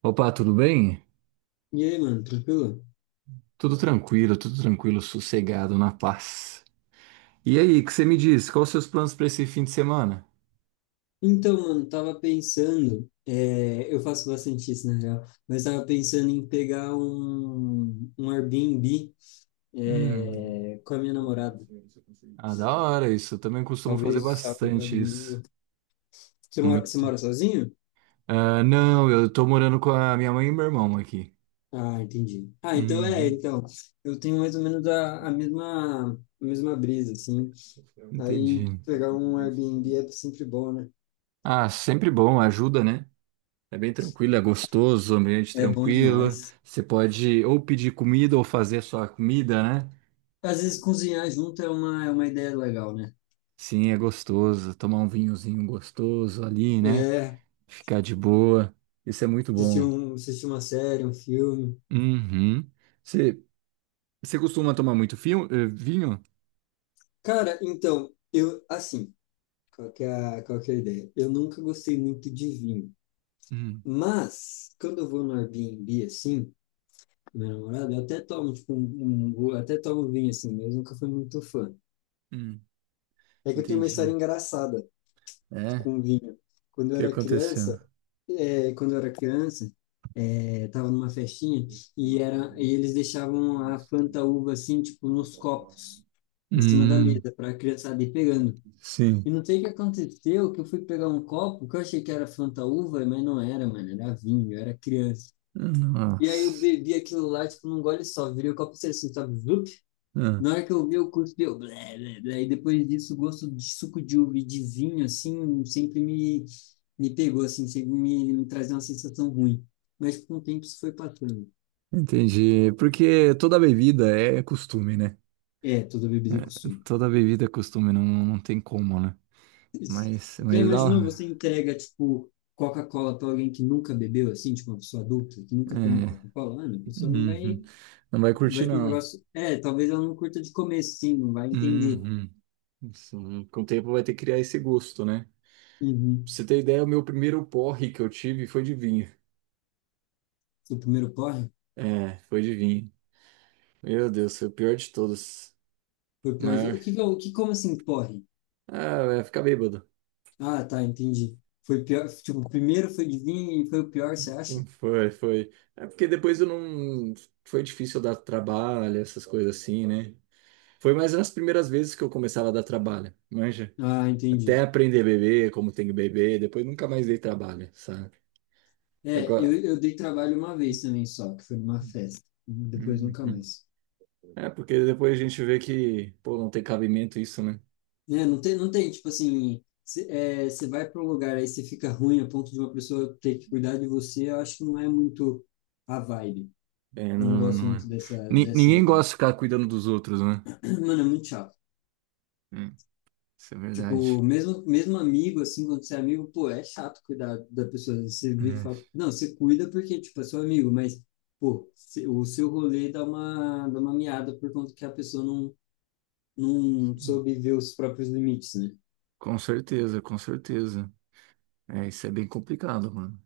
Opa, tudo bem? E aí, mano, tranquilo? Tudo tranquilo, sossegado, na paz. E aí, o que você me diz? Quais os seus planos para esse fim de semana? Então, mano, tava pensando, eu faço bastante isso na real, mas tava pensando em pegar um Airbnb, Hum, com a minha namorada. ah, da hora isso. Eu também costumo fazer Talvez sábado para bastante isso. domingo. Você Muito. mora sozinho? Ah, não, eu tô morando com a minha mãe e meu irmão aqui. Ah, entendi. Ah, então é, Uhum, então. Eu tenho mais ou menos a a mesma brisa, assim. Aí entendi. pegar um Airbnb é sempre bom, né? Ah, sempre bom, ajuda, né? É bem tranquilo, é gostoso, ambiente É bom tranquilo. demais. Você pode ou pedir comida ou fazer a sua comida, né? Às vezes cozinhar junto é é uma ideia legal, né? Sim, é gostoso. Tomar um vinhozinho gostoso ali, né? É, Ficar de boa. Isso é muito assistir bom. Assistir uma série, um filme. Uhum. Você, você costuma tomar muito fio, vinho? Cara, então, eu, assim, qual que é qual que é a ideia? Eu nunca gostei muito de vinho, Hum, mas quando eu vou no Airbnb, assim, com minha namorada, eu até tomo, tipo, eu até tomo vinho, assim, mas eu nunca fui muito fã. hum, É que eu tenho uma história entendi. engraçada É? com vinho. Quando O eu que era aconteceu? criança, quando eu era criança, tava numa festinha e eles deixavam a Fanta uva, assim, tipo, nos copos, em cima da Hum, mesa, para a criançada ir pegando. sim. E não sei o que aconteceu, que eu fui pegar um copo que eu achei que era Fanta Uva, mas não era, mano, era vinho, eu era criança. E aí eu Nossa. bebi aquilo lá, tipo, num gole só, virei o copo inteiro assim, sabe? Zup. Ah, Na hora que eu vi, eu cuspi, eu blé, blé, blé. E depois disso, o gosto de suco de uva e de vinho, assim, me pegou, assim, me trazia uma sensação ruim. Mas com o tempo isso foi passando. entendi. Porque toda bebida é costume, né? É, toda É, bebida é costume. toda bebida é costume, não, não tem como, né? Já Mas imaginou dá. você entrega, tipo, Coca-Cola para alguém que nunca bebeu, assim, tipo, uma pessoa adulta, que nunca tomou É, Coca-Cola? Ah, não, a pessoa não uhum. vai, Não vai vai curtir, ter um não. negócio. É, talvez ela não curta de comer, sim, não vai entender. Uhum. Isso, com o tempo vai ter que criar esse gosto, né? Pra Uhum. você ter ideia, o meu primeiro porre que eu tive foi de vinho. O primeiro porre É, foi de vinho. Meu Deus, foi o pior de todos. foi o pior. Maior. O que, que é o como assim, porre? Ah, vai ficar bêbado. Ah, tá, entendi. Foi pior, tipo, o primeiro foi de vinho e foi o pior, você acha? Foi, foi. É porque depois eu não. Foi difícil dar trabalho, essas coisas assim, né? Foi mais nas primeiras vezes que eu começava a dar trabalho, manja. Ah, Até entendi. aprender a beber, como tem que beber, depois nunca mais dei trabalho, sabe? Agora. Eu dei trabalho uma vez também só, que foi numa festa. Depois nunca Uhum. mais. É, porque depois a gente vê que, pô, não tem cabimento isso, né? Né? Não tem, não tem, tipo assim, cê vai para um lugar aí você fica ruim a ponto de uma pessoa ter que cuidar de você, eu acho que não é muito a vibe. É, Não não, gosto não é. muito Ni- dessa ninguém ideia. gosta de ficar cuidando dos outros, né? Mano, é muito chato. É, isso é Tipo, verdade. Mesmo amigo, assim, quando você é amigo, pô, é chato cuidar da pessoa. Você vira e É. fala, não, você cuida porque, tipo, é seu amigo, mas, pô, se- o seu rolê dá dá uma miada por conta que a pessoa não, não soube ver os próprios limites, né? Com certeza, com certeza. É, isso é bem complicado, mano.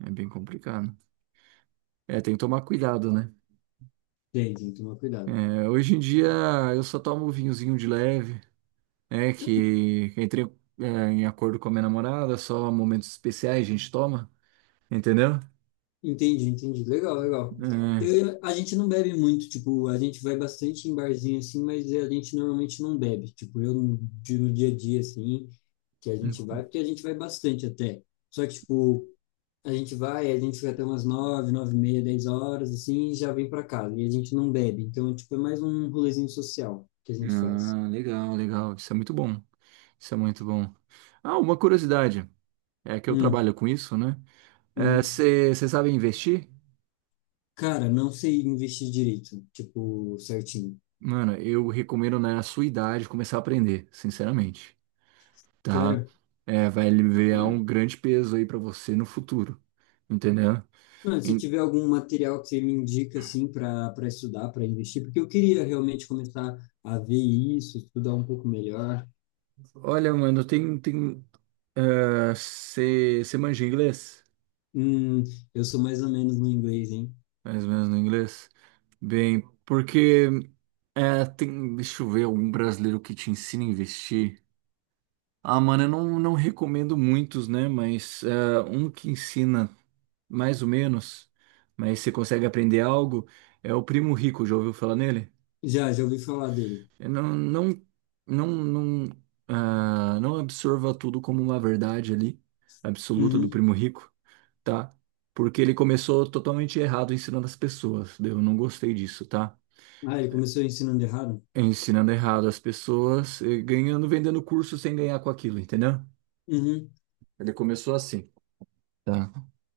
É bem complicado. É, tem que tomar cuidado, né? Tem que tomar cuidado. É, hoje em dia eu só tomo vinhozinho de leve, né? Que entrei, é, em acordo com a minha namorada, só momentos especiais a gente toma, entendeu? Entendi, entendi. Legal, legal. Eu, a gente não bebe muito, tipo, a gente vai bastante em barzinho assim, mas a gente normalmente não bebe. Tipo, eu no de- no dia a dia assim, que a gente É, vai, porque a gente vai bastante até. Só que, tipo, a gente fica até umas nove, nove e meia, dez horas, assim, e já vem pra casa. E a gente não bebe. Então, tipo, é mais um rolezinho social que a gente faz. ah, legal, legal. Isso é muito bom. Isso é muito bom. Ah, uma curiosidade. É que eu Hum, trabalho com isso, né? uhum. Você sabe investir? Cara, não sei investir direito, tipo, certinho. Mano, eu recomendo na sua idade começar a aprender, sinceramente, tá? Sério? É, vai aliviar um grande peso aí pra você no futuro, entendeu? Mano, se Em- tiver algum material que você me indica assim para estudar, para investir, porque eu queria realmente começar a ver isso, estudar um pouco melhor. olha, mano, você manja inglês? Hum, eu sou mais ou menos no inglês, hein? Mais ou menos no inglês? Bem, porque tem, deixa eu ver algum brasileiro que te ensina a investir. Ah, mano, eu não, não recomendo muitos, né? Mas um que ensina mais ou menos, mas você consegue aprender algo, é o Primo Rico, já ouviu falar nele? Já, já ouvi falar dele. Eu não, não, ah, não absorva tudo como uma verdade ali, absoluta do Uhum. Primo Rico, tá? Porque ele começou totalmente errado ensinando as pessoas, daí eu não gostei disso, tá? Ah, ele começou ensinando errado? Ensinando errado as pessoas, e ganhando, vendendo curso sem ganhar com aquilo, entendeu? Uhum. Ele começou assim. Tá?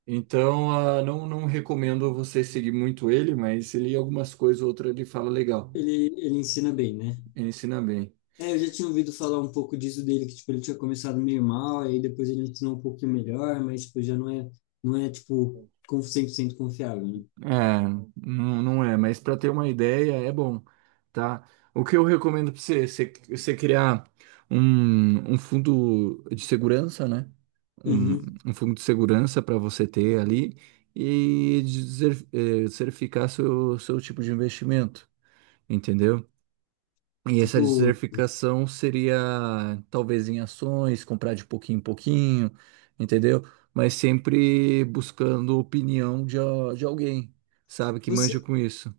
Então, ah, não, não recomendo você seguir muito ele, mas ele algumas coisas, outra ele fala legal. Ele ensina bem, né? Ele ensina bem. É, eu já tinha ouvido falar um pouco disso dele, que tipo, ele tinha começado meio mal, aí depois ele ensinou um pouquinho melhor, mas tipo, já não é, não é tipo, com- 100% confiável, né? É, não, não é, mas para ter uma ideia é bom, tá? O que eu recomendo para você, você criar um, um fundo de segurança, né? Um, Uhum. um fundo de segurança para você ter ali e dizer, certificar seu tipo de investimento, entendeu? E essa Tipo, desertificação seria talvez em ações, comprar de pouquinho em pouquinho, entendeu? Mas sempre buscando opinião de, de alguém, sabe, que você, manja com isso.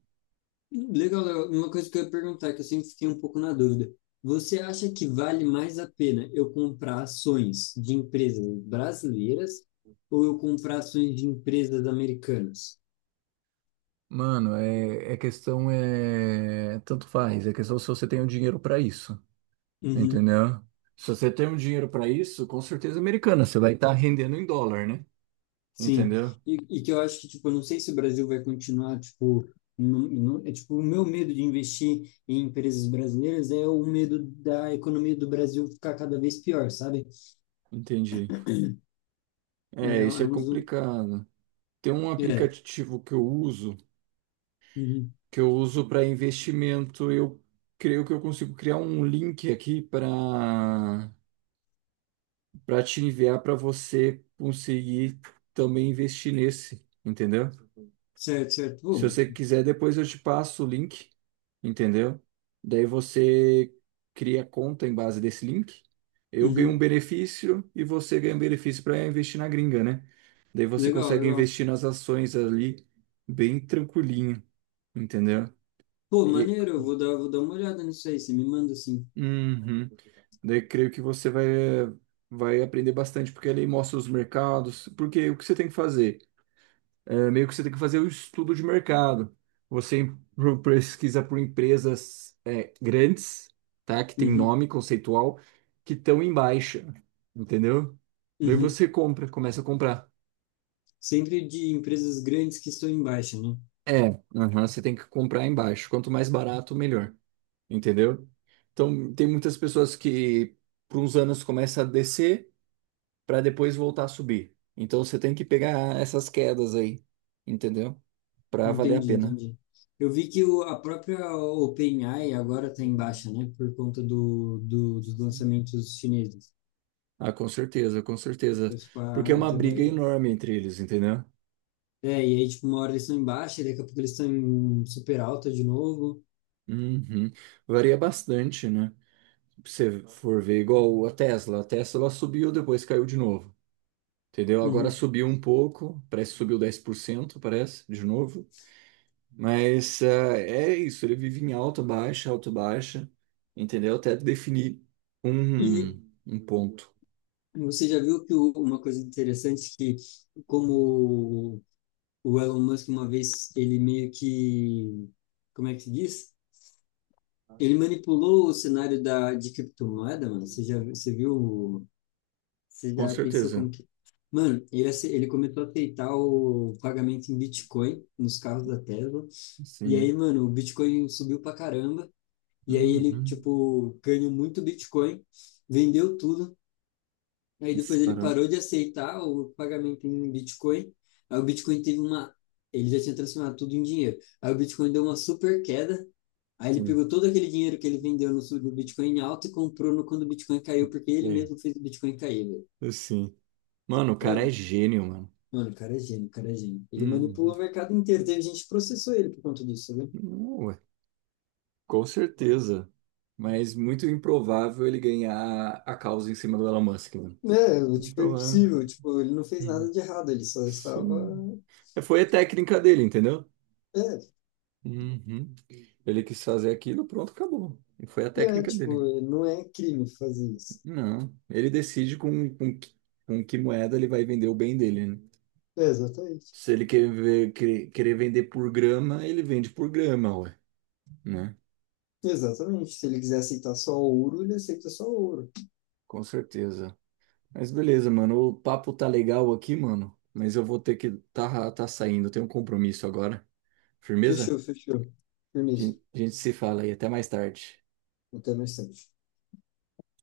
legal, legal. Uma coisa que eu ia perguntar, que eu sempre fiquei um pouco na dúvida. Você acha que vale mais a pena eu comprar ações de empresas brasileiras ou eu comprar ações de empresas americanas? Mano, é, é questão é tanto faz, é questão se você tem o dinheiro para isso, Uhum, entendeu? Se você tem o dinheiro para isso, com certeza americana, você vai estar rendendo em dólar, né? sim. Entendeu? E que eu acho que, tipo, eu não sei se o Brasil vai continuar, tipo, não, não, é, tipo, o meu medo de investir em empresas brasileiras é o medo da economia do Brasil ficar cada vez pior, sabe? Entendi. É, É, é isso é um dos... complicado. Tem um É. aplicativo que eu uso Uhum. Para investimento, eu creio que eu consigo criar um link aqui para te enviar para você conseguir também investir nesse, entendeu? Certo, certo. Se Bom, você quiser, depois eu te passo o link, entendeu? Daí você cria conta em base desse link. Eu ganho um uhum. benefício e você ganha um benefício para investir na gringa, né? Daí você Legal, consegue legal. investir nas ações ali bem tranquilinho, entendeu? Pô, E, maneiro, vou dar uma olhada nisso aí, você me manda assim. uhum. Daí creio que vai aprender bastante, porque ele mostra os mercados. Porque o que você tem que fazer? É, meio que você tem que fazer o estudo de mercado. Você pesquisa por empresas grandes, tá? Que tem Uhum, nome conceitual, que estão em baixa, entendeu? Daí uhum. você compra, começa a comprar. Sempre de empresas grandes que estão em baixa, né? É, aham, você tem que comprar em baixo. Quanto mais barato, melhor, entendeu? Então, tem muitas pessoas que, por uns anos, começa a descer para depois voltar a subir. Então você tem que pegar essas quedas aí, entendeu? Para valer a Entendi, pena. entendi. Eu vi que a própria OpenAI agora está em baixa, né? Por conta dos lançamentos chineses. Ah, com certeza, com certeza. Eu, tipo, Porque é ah, uma até briga vale. enorme entre eles, entendeu? É, e aí, tipo, uma hora eles estão em baixa, e daqui a pouco eles estão em super alta de novo. Uhum. Varia bastante, né? Se você for ver, igual a Tesla. A Tesla subiu, depois caiu de novo, entendeu? Agora Uhum. subiu um pouco, parece que subiu 10%, parece, de novo. Mas ah, é isso, ele vive em alta, baixa, entendeu? Até definir um, E um ponto. você já viu que o- uma coisa interessante é que, como o Elon Musk, uma vez, ele meio que. Como é que se diz? Ele manipulou o cenário de criptomoeda, mano. Você viu? Você Com já pensou certeza. como que. Mano, ele começou a aceitar o pagamento em Bitcoin nos carros da Tesla. E aí, Sim. mano, o Bitcoin subiu pra caramba. E aí ele, Uhum. tipo, ganhou muito Bitcoin, vendeu tudo. Aí depois ele Disparou. parou de aceitar o pagamento em Bitcoin. Aí o Bitcoin teve uma. Ele já tinha transformado tudo em dinheiro. Aí o Bitcoin deu uma super queda. Aí ele Sim. pegou todo aquele dinheiro que ele vendeu no Bitcoin em alta e comprou no quando o Bitcoin caiu, porque ele É, mesmo fez o Bitcoin cair, velho. assim. Mano, o cara é Mano, gênio, mano. mano, o cara é gênio, o cara é gênio. Ele Uhum. manipulou o mercado inteiro. Teve gente que processou ele por conta disso, né? Não, ué. Com certeza. Mas muito improvável ele ganhar a causa em cima do Elon Musk, mano. É, tipo, é Improvável. impossível. Tipo, ele não fez nada Uhum. de errado. Ele só Sim. estava. É, foi a técnica dele, entendeu? É, Uhum. Ele quis fazer aquilo, pronto, acabou. E foi a técnica dele. tipo, não é crime fazer isso. Não, ele decide com que moeda ele vai vender o bem dele, né? É, exatamente. Se ele querer vender por grama, ele vende por grama, ué, né? Exatamente. Se ele quiser aceitar só ouro, ele aceita só ouro. Com certeza. Mas beleza, mano, o papo tá legal aqui, mano, mas eu vou ter que tá saindo, eu tenho um compromisso agora. Firmeza? Fechou, fechou. A Firmeza. gente a gente se fala aí, até mais tarde. Até mais tarde.